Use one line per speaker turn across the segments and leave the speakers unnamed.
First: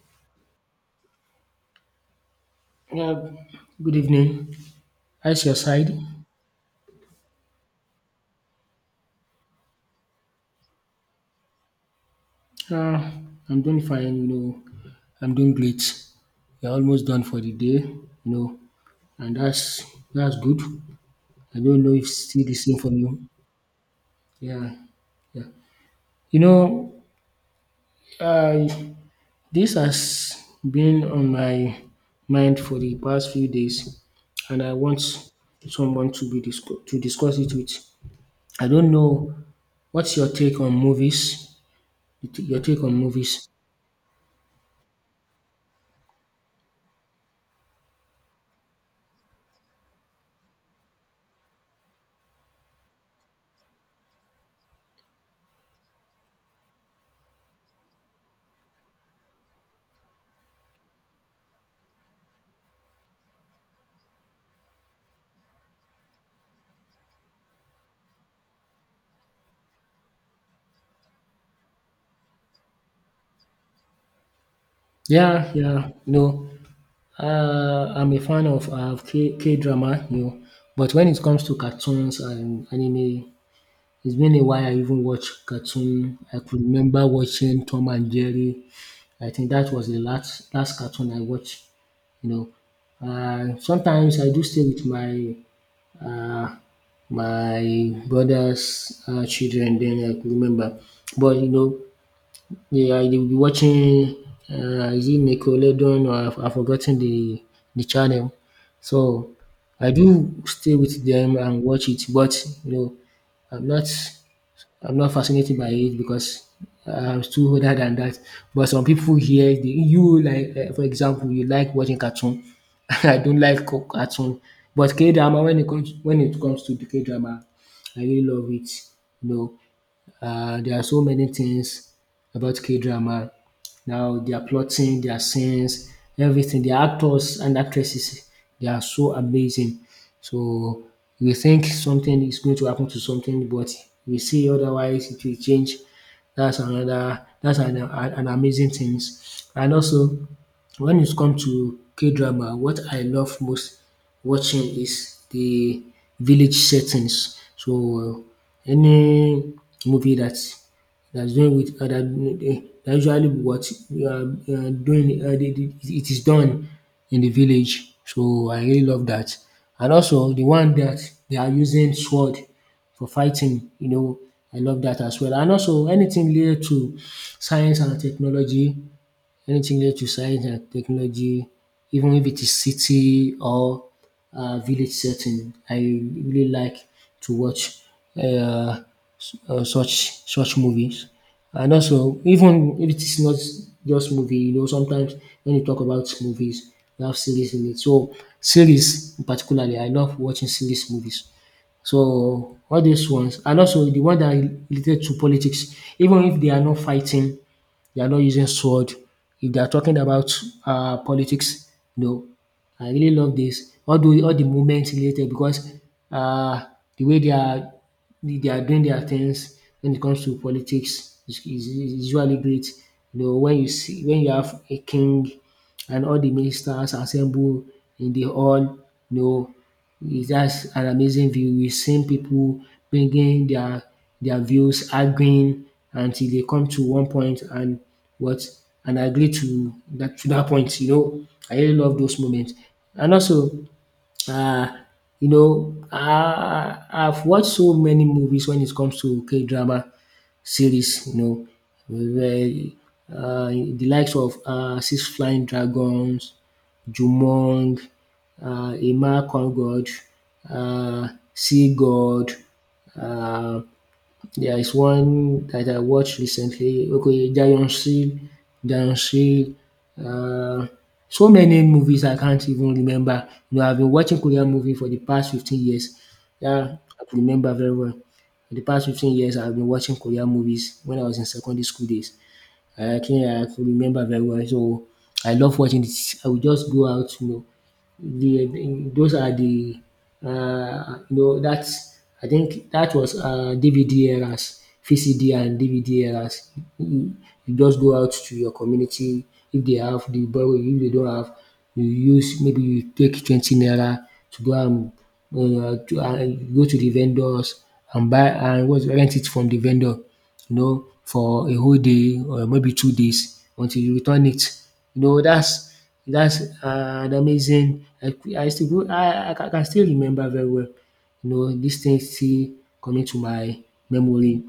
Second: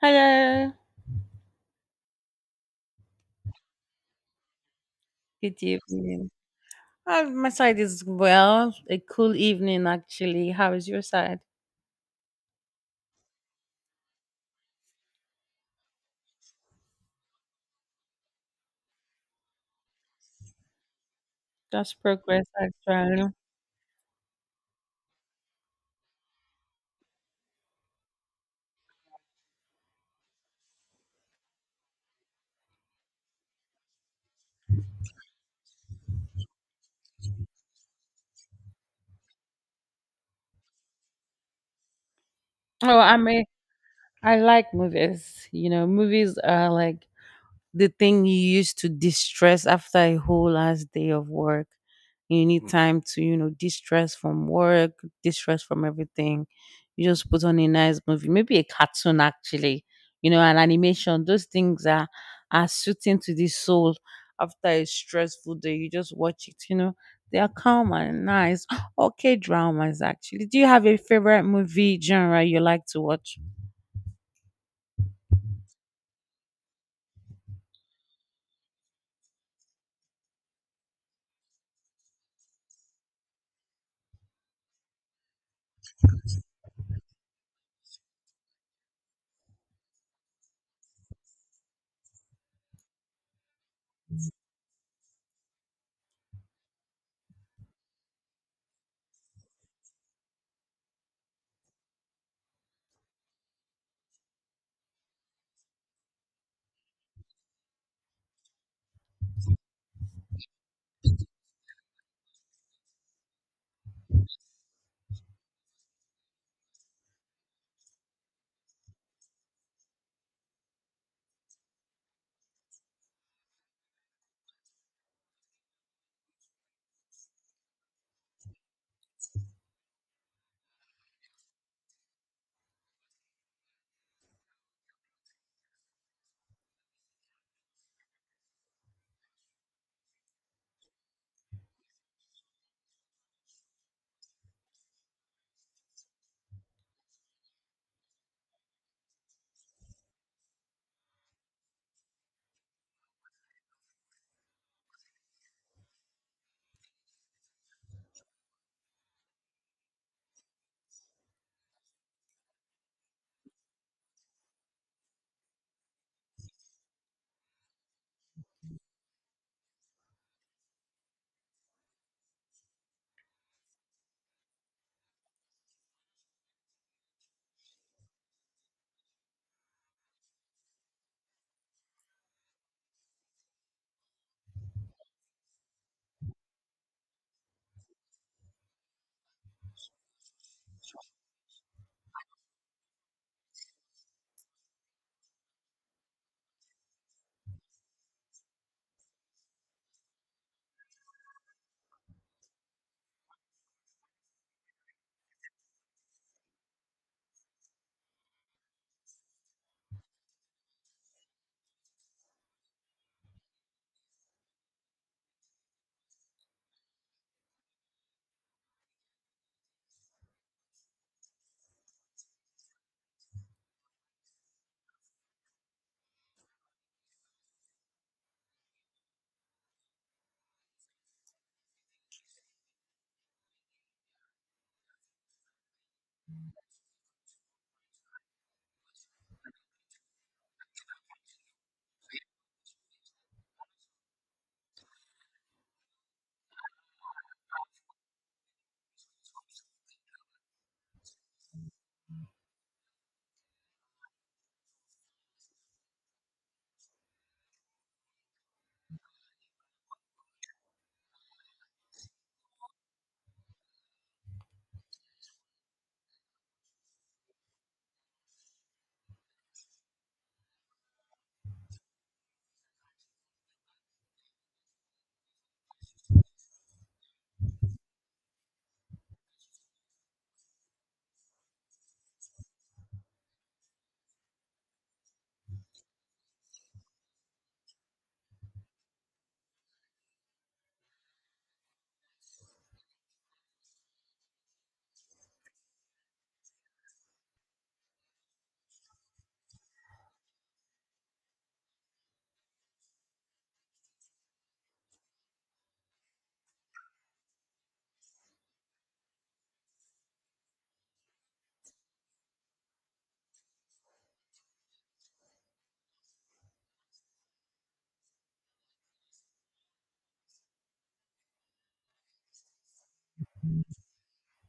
Hello.
Yeah, good evening. How's your
Good
side?
evening. My side is well. A cool evening, actually. How is your side?
Uh, I'm doing fine, you know. I'm doing great. We're almost done for the day, you know, and that's good. I don't know
Just
if it's
progress,
still the same for you.
actually.
Yeah, yeah. You know, uh, this has been on my mind for the past few days, and I want someone to be to discuss it with. I don't know what's your take on movies. Your take on
Oh, I
movies.
mean, I like movies. You know, movies are like the thing you used to distress after a whole last day of work. You need time to, you know, distress from work, distress from everything. You just put on a nice movie, maybe a cartoon actually, you know, an animation. Those things are suiting to the soul after a stressful day. You just watch it, you know. They are calm and nice. Okay, dramas actually. Do you have a favorite movie genre you like to watch?
Yeah, yeah, no. I'm a fan of K-drama, you know, but when it comes to cartoons and anime, it's been a while I even watched cartoon. I could remember watching Tom and Jerry. I think that was the last cartoon I watched, you know. Sometimes I do stay with uh, my brother's children, then I could remember. But, you know, yeah, they will be watching, is it Nickelodeon or I've forgotten the channel. So I do stay with them and watch it, but you know, I'm not I'm not fascinated by it because I'm too older than that. But some people here, you like for example, you like watching cartoon. I don't like cartoon, but K drama. When it comes to the K drama, I really love it. You know, there are so many things about K drama. Now they are plotting, their scenes, everything. The actors and actresses, they are so amazing. So we think something is going to happen to something, but we see otherwise it will change. That's an amazing things. And also when it's come to K drama, what I love most watching is the village settings. So any movie that's doing with that usually what we are doing it is done in the village. So I really love that. And also the one that they are using sword for fighting, you know, I love that as well. And also anything related to science and technology, anything related to science and technology, even if it is city or village setting, I really like to watch uh, such movies. And also, even if it is not just movie, you know, sometimes when you talk about movies, you have series in it. So series, particularly, I love watching series movies. So, all these ones and also the one that are related to politics, even if they are not fighting, they are not using sword, if they are talking about politics, you know, I really love this. All the movement related, because uh, the way they are doing their things when it comes to politics is usually great. You know, when you have a king and all the ministers assemble in the hall, you know, is just an amazing view. We've seen people bringing their views, arguing until they come to one point and what and agree to that point. You know, I really love those moments. And also uh, you know, I've watched so many movies when it comes to K drama series, you know, where, the likes of Six Flying Dragons, Jumong, Emma Kongod, uh, Sea God, uh, there is one that I watched recently. Okay, Giant Seal, Giant Seal. Uh, so many movies I can't even remember. You know, I've been watching Korean movie for the past 15 years. Yeah, I can remember very well. For the past 15 years, I've been watching Korean movies when I was in secondary school days. I think I could remember very well. So I love watching it. I would just go out, you know. Those are the you know, that's I think that was DVD eras, VCD and DVD eras. You, you just go out to your community, if they have, they borrow. If they don't have, you use, maybe you take 20 naira to go and uh, to, uh, go to the vendors and buy, and what rent it from the vendor, you know, for a whole day or maybe 2 days until you return it. You know, that's an amazing I can still remember very well. You know, these things still coming to my memory.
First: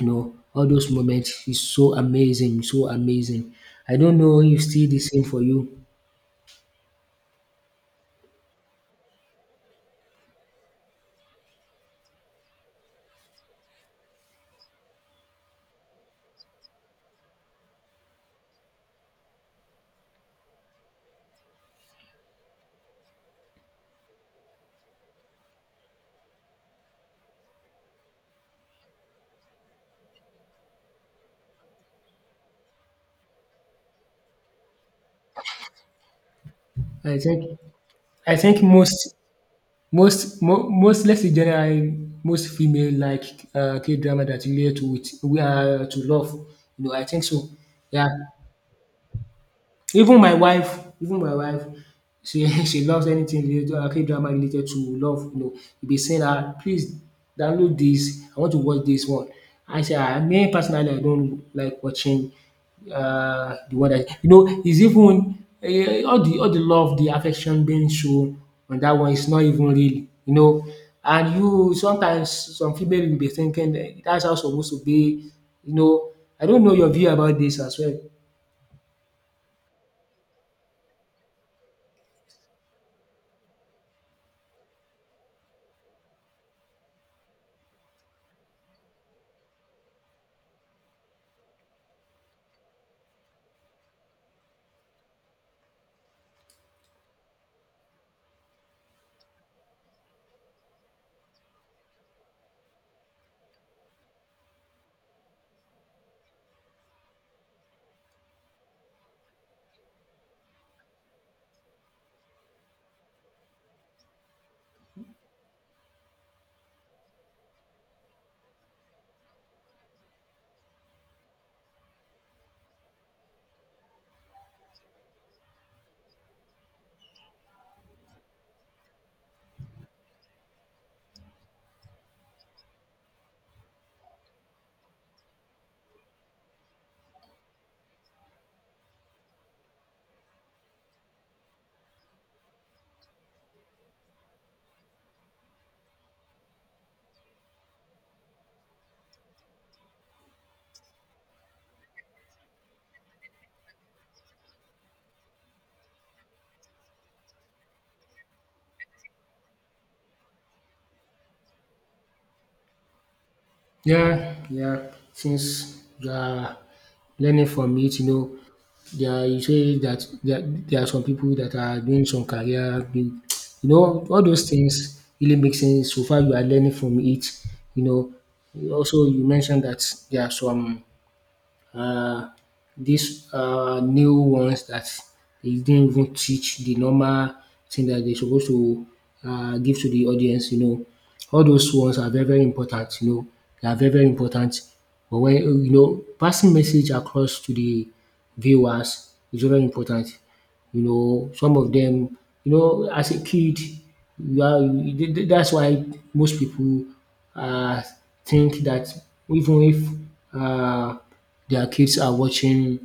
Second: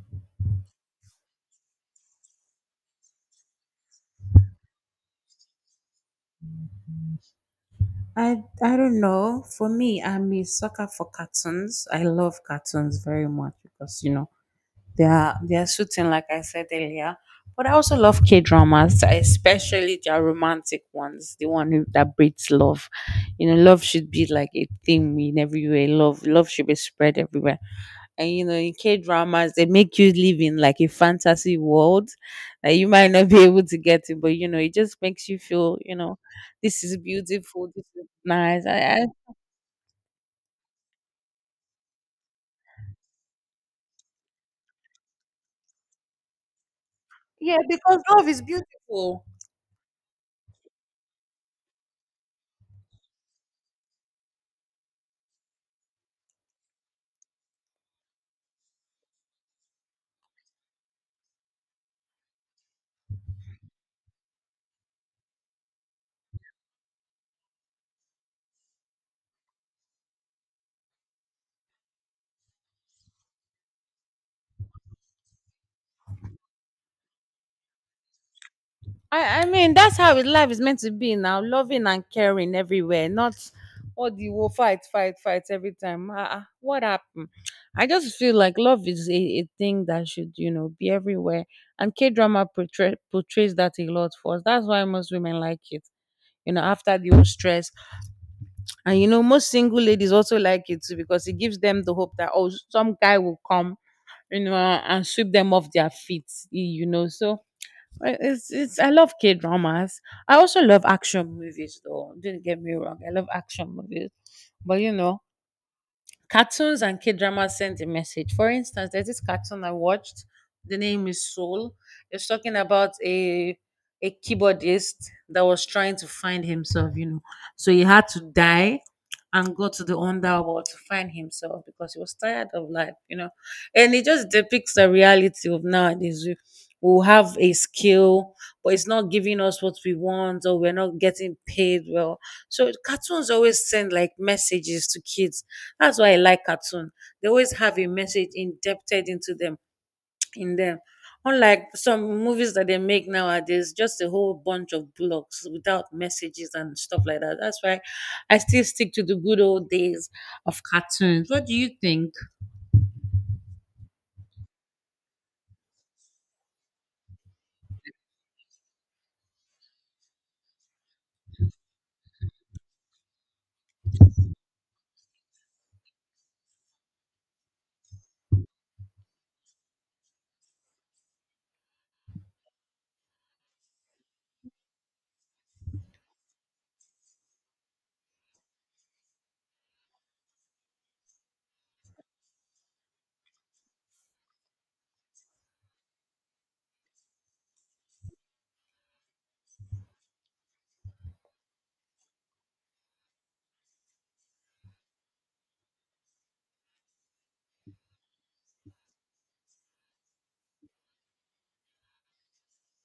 You know, all those moments is so amazing, so amazing. I don't know if still the same for you.
I don't know. For me, I'm a sucker for cartoons. I love cartoons very much because you know they are shooting like I said earlier. But I also love K dramas, especially their romantic ones, that breeds love. You know, love should be like a theme in everywhere. Love should be spread everywhere, and you know in K dramas they make you live in like a fantasy world that you might not be able to get to, but you know it just makes you feel, you know, this is
I think
beautiful, this is
I think
nice.
most Most mo most let's say generally most female like K-drama that relate to with we are to love, you know, I think so.
Yeah, because
Yeah.
love is beautiful.
Even my wife she she loves anything related K-drama related to love, you know. You be saying “Please download this, I want to watch this one.” I say, me personally, I don't like watching the one that, you know, is even all the love, the affection being shown on that one is not even real, you know. And you sometimes, some female will be thinking dat's how it's supposed to be, you know. I don't know your view about this as well.
I mean, life is meant to be now. Loving and caring everywhere, not all the war, fight, fight, fight every time. Ah, ah, what happened? I just feel like love is a thing that should, you know, be everywhere. And K drama portrays that a lot for us. That's why most women like it, you know, after the whole stress. And, you know, most single ladies also like it too because it gives them the hope that, oh, some guy will come, you know, and sweep them off their feet, you know. So, it's I love K dramas. I also love action movies though. Don't get me wrong. I love action movies. But you know, cartoons and K dramas send a message. For instance, there's this cartoon I watched. The name is Soul. It's talking about a keyboardist that was trying to find himself, you know. So he had to die and go to the underworld to find himself because he was tired of life, you know. And it just depicts the reality of nowadays. We have a skill, but it's not giving us what we want, or we're not getting paid well. So cartoons always send like messages to kids, that's why I like cartoon. They always have a message indebted into them in them. Unlike some movies that they make nowadays, just a whole bunch of blocks without messages and stuff like that. That's why I still stick to the good old days of cartoons. What do you think?
Yeah, yeah. Since you are learning from it, you know, there you say that there are some people that are doing some career, you know, all those things really make sense so far you are learning from it. You know, also you mentioned that there are some uh, these new ones that they didn't even teach the normal thing that they're supposed to give to the audience, you know. All those ones are very, very important, you know. They are very, very important. But when, you know, passing message across to the viewers is very important, you know, some of them, you know, as a kid, you are, you- th- th- that's why most people uh, think that, even if their kids are watching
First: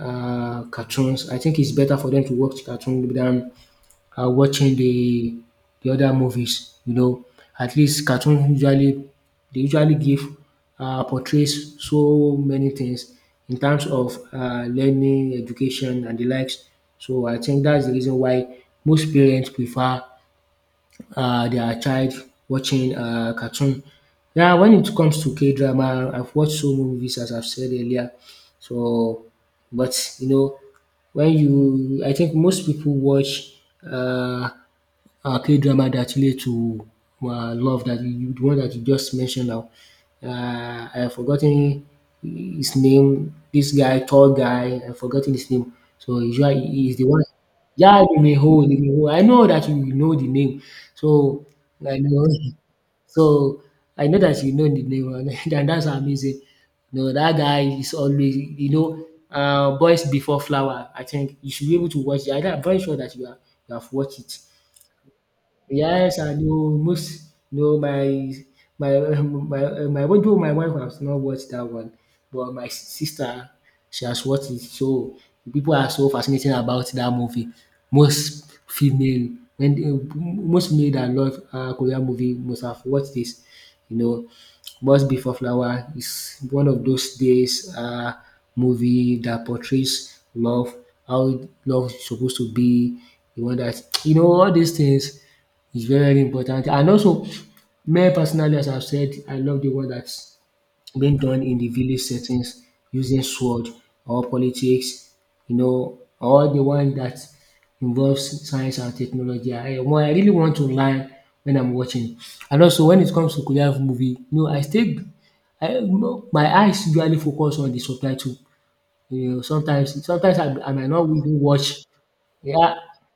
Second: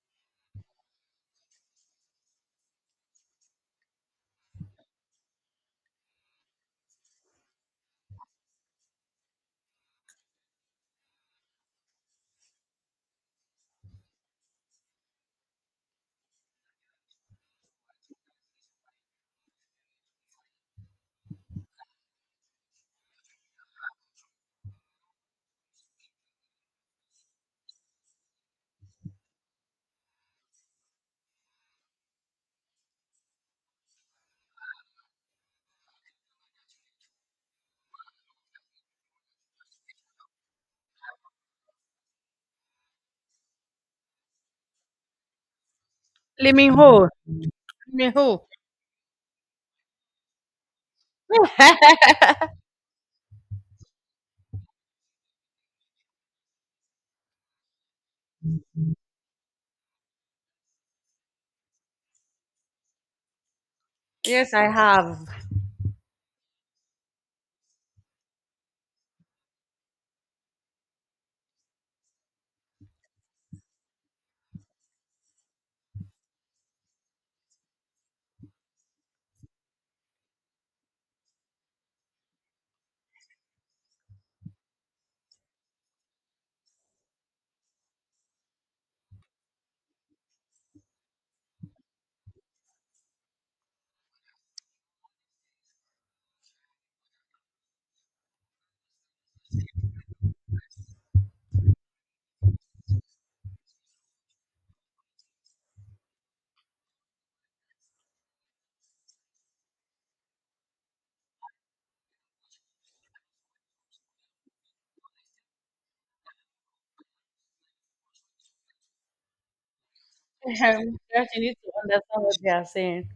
cartoons, I think it's better for them to watch cartoons than watching the other movies. You know, at least cartoon usually they usually give portrays so many things in terms of learning, education, and the likes. So I think that's the reason why most parents prefer their child watching cartoon. Now, when it comes to K drama, I've watched so many movies as I've said earlier. So, but you know, I think most people watch uh, K-drama that relate to love, that you de one that you just mentioned now. um I have forgotten his name. This guy Tall guy, I have forgotten his name. So
Lee Min
he's de
Ho.
one. Yeah,
Lee
Lee Min
Ho.
Ho, Lee Min Ho. I know that you know the name. So I know so I know that you know the name and that's amazing. No, that guy is always, you know, Boys Before Flower. I think you should be able to watch it. I am very sure that you have watched it.
Yes, I have.
Yes, and you most no my my my although my wife has not watched that one, but my sister, she has watched it. So people are so fascinating about that movie. Most female, when most male that love Korean movie must have watched this, you know. Must Be for Flower is one of those days movie that portrays love, how love is supposed to be, the one that you know, all these things, it's very, very important. And also, me personally, as I've said, I love the work that's being done in the village settings using sword or politics, you know, or the one that involves science and technology. I really want to learn when I'm watching. And also, when it comes to Korean movie, you know, I stay I my eyes usually focus on the subtitle, you know, sometimes I might
You
not even
need to
watch.
understand what they are
Yeah,
saying.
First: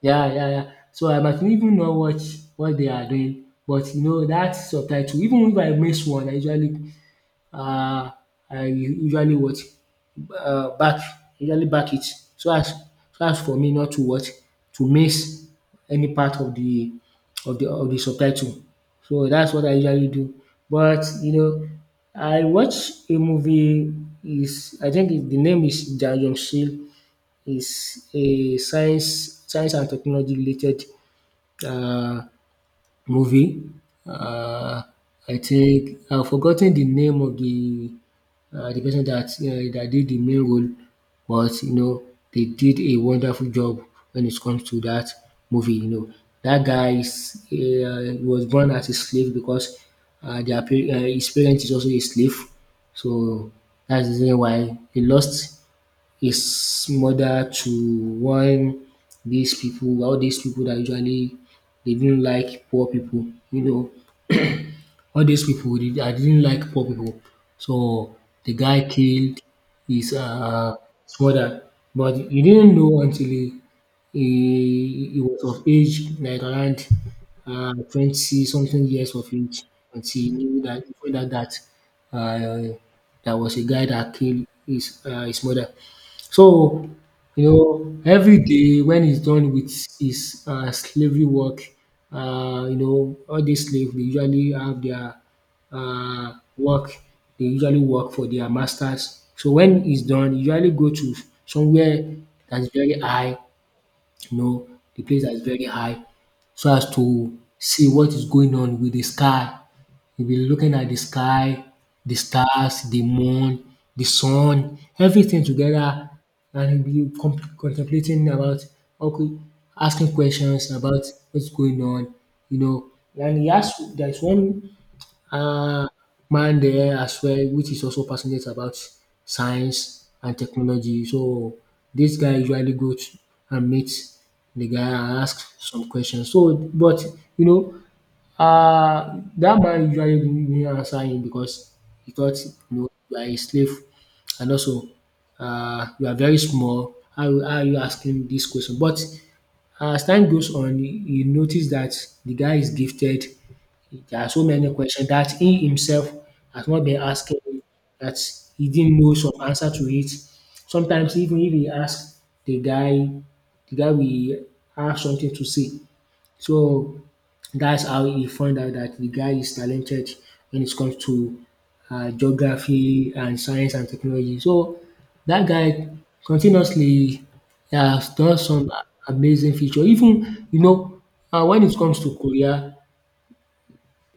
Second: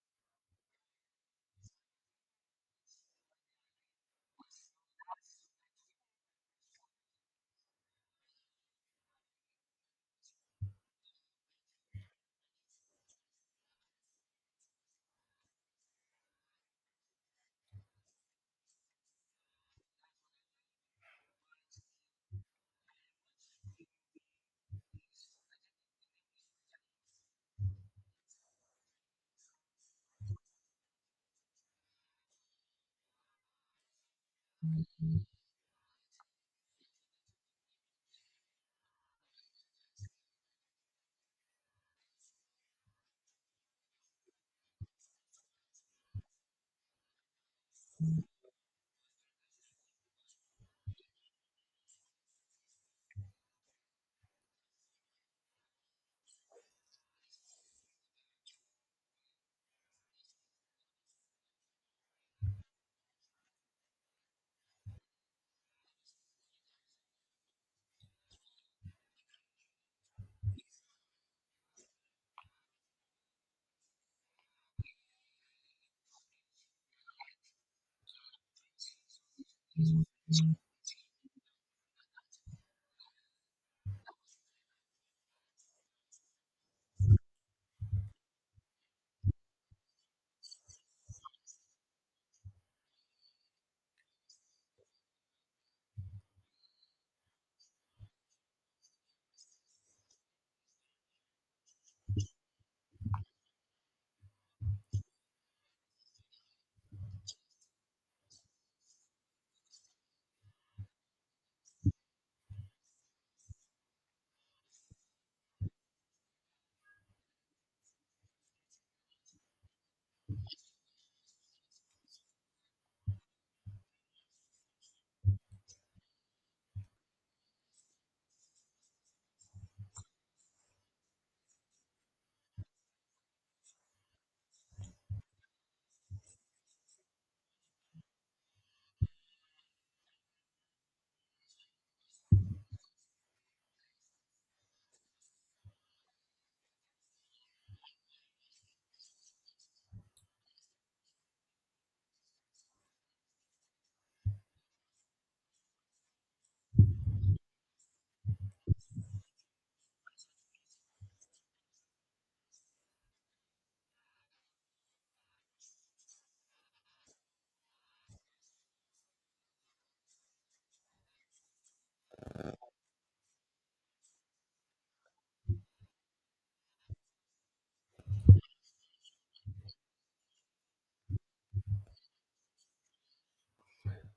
yeah, yeah, yeah. So I might not even know what they are doing, but you know that subtitle, even if I miss one, I usually, uh, I usually, what back, usually back it, so as so as for me not to what to miss any part of the of the subtitle. So that's what I usually do. But you know, I watch a movie, is I think it, the name is Jang Yong Shil, is a science and technology related uh, movie. Uh, I think I've forgotten the name of the person that did the main role, but you know, they did a wonderful job when it comes to that movie. You know that guy is was born as a slave because his parents is also a slave, so that's the reason why he lost his mother to one these people, all these people that usually they didn't like poor people. You know all dis pipu I didn't like poor people. So the guy killed his mother, but he didn't know until he was of age, like around 20 something years of age, until he knew dat that um there was a guy that killed his mother. So, you know, every day when he's done with his slavery work, you know, all these slaves, they usually have their work, they usually work for their masters. So when he's done, he usually go to somewhere that's very high, you know, the place that's very high, so as to see what is going on with the sky. You'll be looking at the sky, the stars, the moon, the sun, everything together, and you'll be contemplating about, okay, asking questions about what's going on, you know. And he has, there's one uh, man there as well, which is also passionate about science and technology. So this guy usually goes and meets the guy and asks some questions. So, but you know, that man usually didn't answer him because he thought, you know, you are a slave, and also you are very small. How are you asking this question? But as time goes on, he noticed that the guy is gifted. There are so many questions that he himself has not been asking, that he didn't know some answer to it. Sometimes even if he asks the guy, the guy will have something to say. So that's how he found out that the guy is talented when it comes to geography and science and technology. So that guy continuously has done some amazing feature. Even you know when it comes to Korea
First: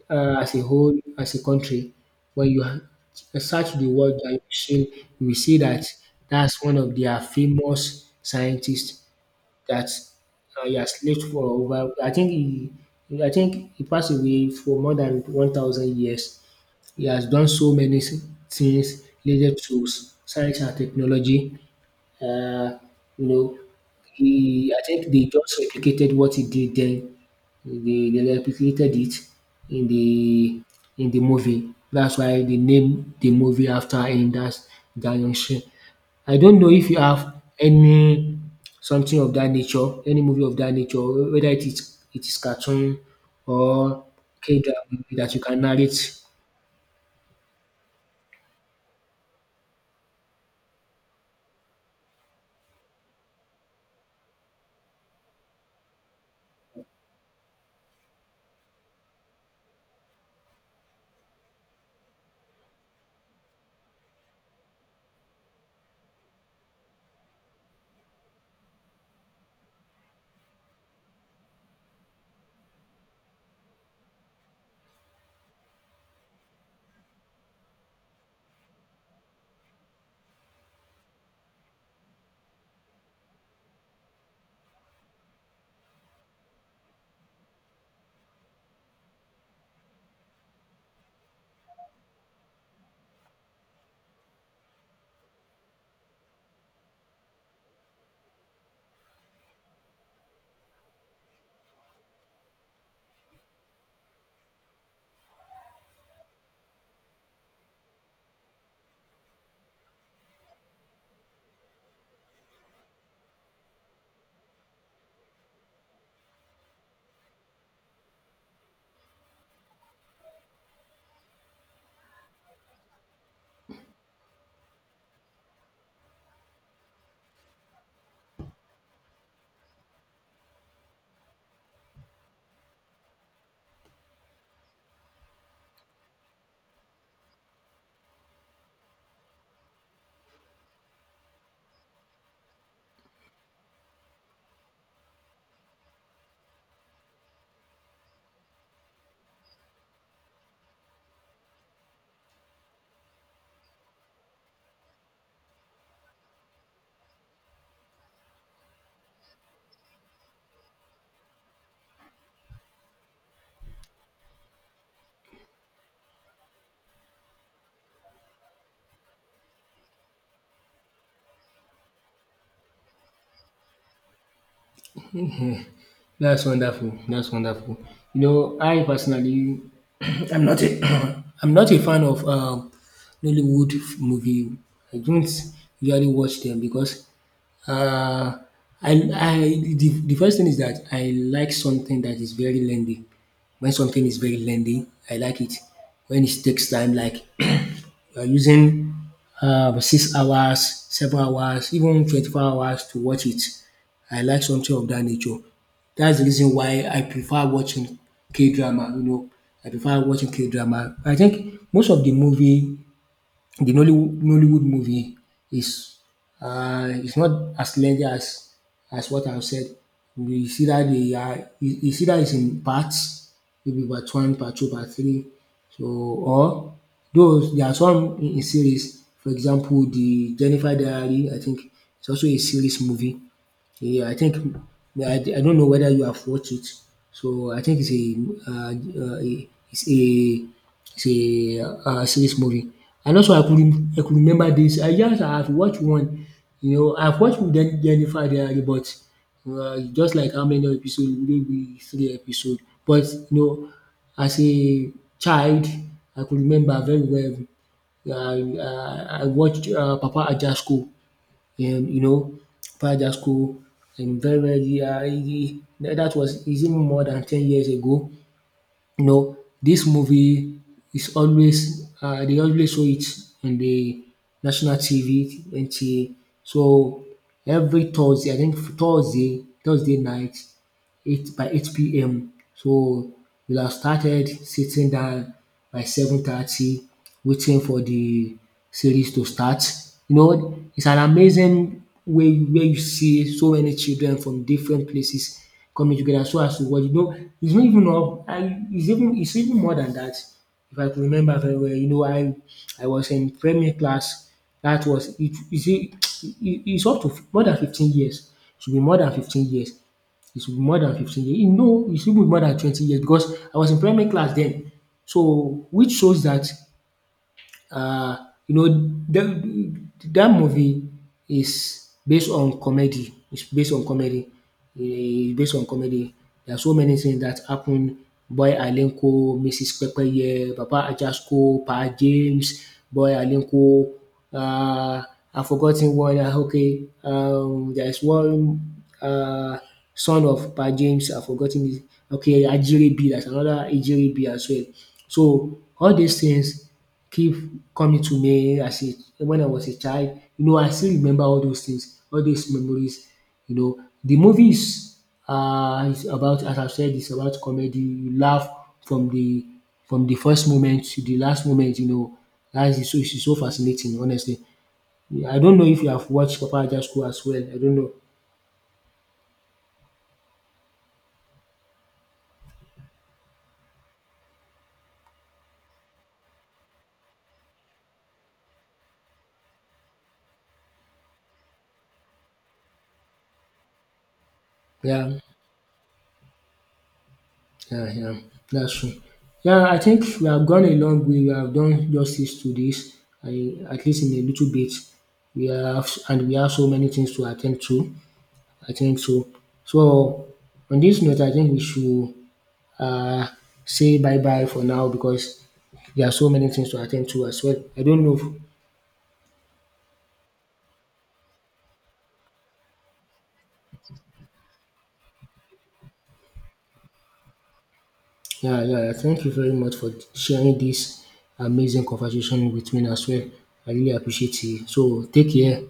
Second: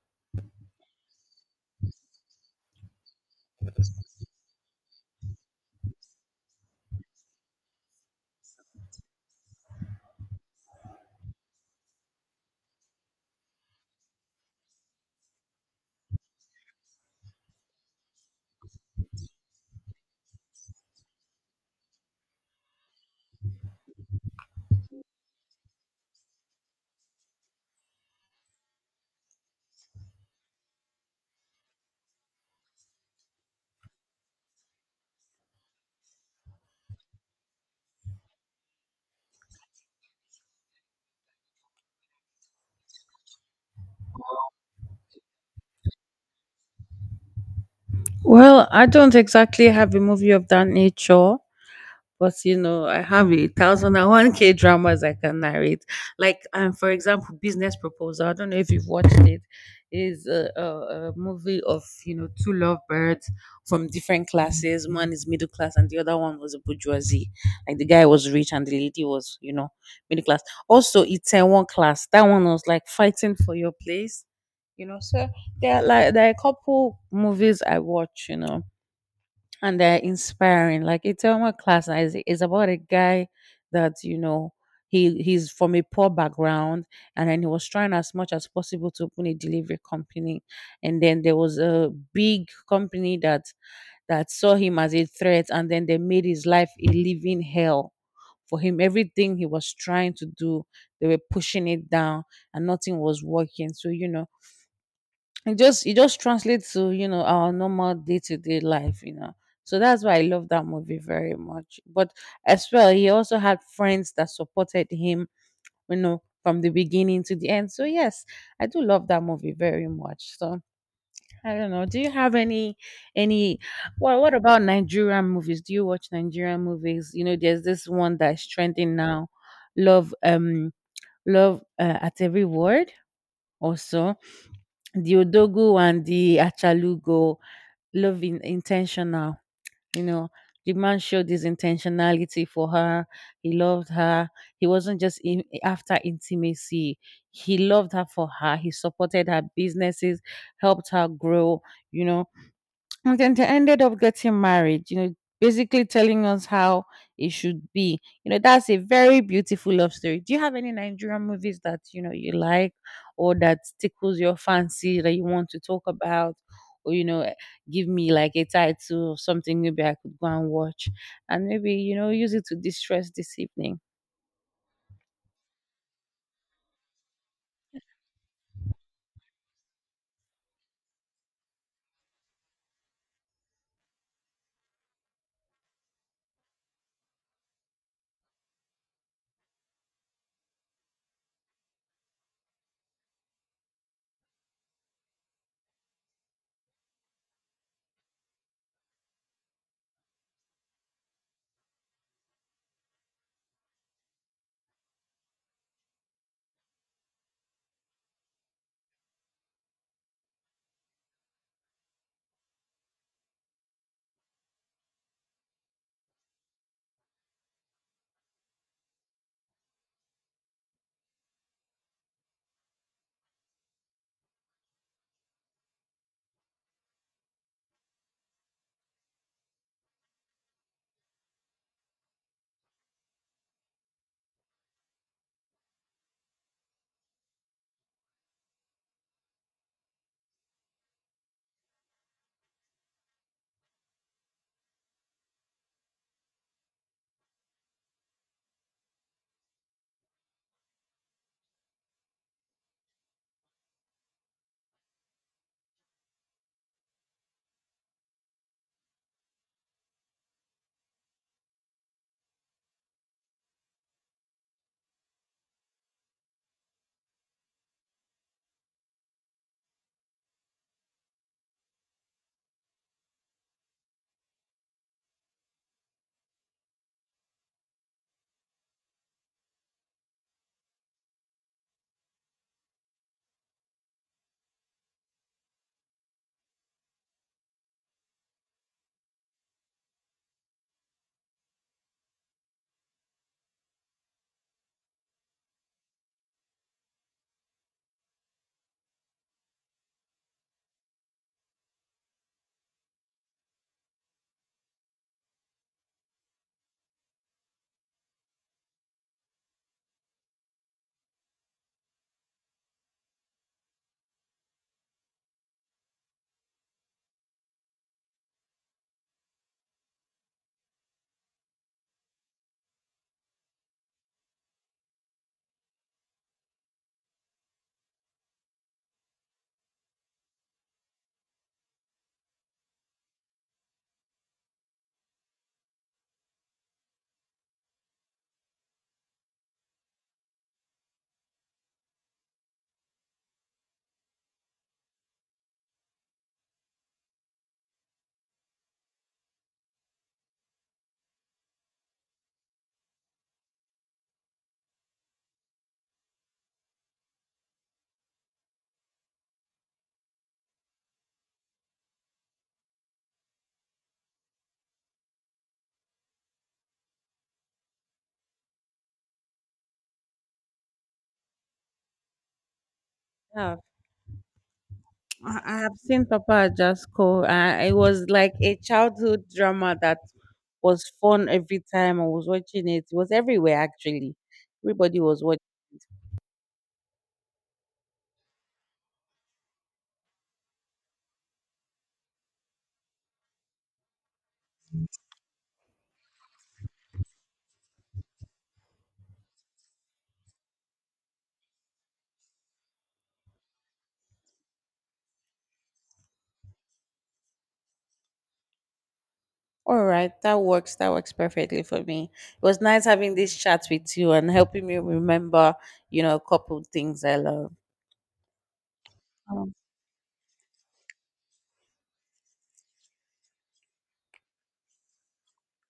as a whole, as a country, when you search the word that you see, you will see that that's one of their famous scientists that he has lived for over. I think he passed away for more than 1,000 years. He has done so many things related to science and technology. Uh, you know, he, I think they just replicated what he did then. They replicated it in the in the movie. That's why they named the movie after him. That's Daniel Shin. I don't know if you have any something of that nature, any movie of that nature, whether it is cartoon or K drama that you can narrate.
Well, I don't exactly have a movie of that nature. But you know, I have a thousand and one K dramas I can narrate. Like, for example, Business Proposal. I don't know if you've watched it. Is a movie of, you know, two lovebirds from different classes. One is middle class, and the other one was a bourgeoisie. Like the guy was rich, and the lady was, you know, middle class. Also, it's a one class. That one was like fighting for your place. You know, so there are a couple movies I watch. You know, and they're inspiring. Like Itama class is about a guy that you know he's from a poor background, and then he was trying as much as possible to open a delivery company, and then there was a big company that saw him as a threat, and then they made his life a living hell. For him, everything he was trying to do, they were pushing it down, and nothing was working. So, you know, it just translates to, you know, our normal day-to-day life, you know. So that's why I love that movie very much, but as well he also had friends that supported him, you know, from the beginning to the end. So yes, I do love that movie very much. So I don't know, do you have any any well, what about Nigerian movies? Do you watch Nigerian movies? You know, there's this one that's trending now, love um love, at every word, also the Odogu and the Achalugo, love in intentional. You know, the man showed his intentionality for her. He loved her. He wasn't just in, after intimacy. He loved her for her. He supported her businesses, helped her grow. You know, and then they ended up getting married, you know, basically telling us how it should be. You know, that's a very beautiful love story. Do you have any Nigerian movies that, you know, you like or that tickles your fancy that you want to talk about? Or, you know, give me like a title or something, maybe I could go and watch and maybe, you know, use it to distress this evening.
That's wonderful. That's wonderful. You know, I personally, I'm not a, I'm not a fan of Nollywood movie. I don't usually watch them because uh, I the first thing is that I like something that is very lengthy. When something is very lengthy, I like it. When it takes time, like you're using 6 hours, 7 hours, even 24 hours to watch it. I like something of that nature. That's the reason why I prefer watching K drama. You know, I prefer watching K drama. I think most of the movie the Nollywood movie is it's not as legendary as what I've said. You see that they are you, you see that it's in parts, maybe part one, part two, part three. So or those there are some in series. For example, the Jennifer Diary, I think it's also a series movie. Yeah, I think I don't know whether you have watched it. So I think uh, uh, it's a series movie. And also I could I could remember this. I just I've watched one. You know, I've watched with Jennifer Aniston, but just like how many episodes? Maybe three episodes. But you know, as a child, I could remember very well. I watched Papa Ajasco. And you know, Fajasco in very very that was is even more than 10 years ago. You know, this movie is always they always show it on the national TV, NTA. So every Thursday, I think Thursday, Thursday night 8 by 8 p.m. So we will have started sitting down by 7:30 waiting for the series to start. You know, it's an amazing way where you see so many children from different places coming together so as to watch. You know, it's not even up, I it's even more than that. If I could remember very well, you know, I was in primary class. That was it. You see, it, it's up to more than 15 years. Should be more than 15 years. It should be more than 15 years. No, it should be more than 20 years because I was in primary class then. So, which shows that uh, you know, that that movie is based on comedy. It's based on comedy. It's based on comedy. There are so many things that happen. Boy Alenko, Mrs. Pepeye, Papa Ajasko, Pa James, Boy Alenko. Uh, I've forgotten one. Okay, there is one uh, son of Pa James. I've forgotten this. Okay, Ajiri B. That's another Ajiri B as well. So all these things keep coming to me as a when I was a child. You know, I still remember all those things, all those memories. You know, the movie is about, as I said, it's about comedy. You laugh from the from the first moment to the last moment, you know. That is so it's so fascinating, honestly. I don't know if you have watched Papa Aja's School as well. I don't know.
Yeah, I have seen Papa Ajasco. It was like a childhood drama that was fun every time I was watching it. It was everywhere, actually. Everybody
Yeah.
was watching.
Yeah, yeah, that's true. Yeah, I think we have gone a long way. We have done justice to this, I, at least in a little bit. We have, and we have so many things to attend to. I think so. So, on this note, I think we should uh, say bye bye for now because there are so many things to attend to as well. I don't know. If,
All right, that works. That works perfectly for me. It was nice having this chat with you and helping me remember, you know, a couple things I love.
yeah, yeah. Thank you
Oh,
very much for sharing this amazing conversation with me as well. I really appreciate it. So, take care.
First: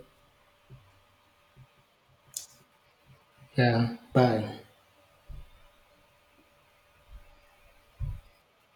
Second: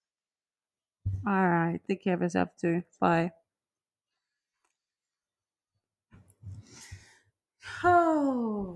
all right. Take care of yourself too. Bye.
Yeah, bye.
Oh.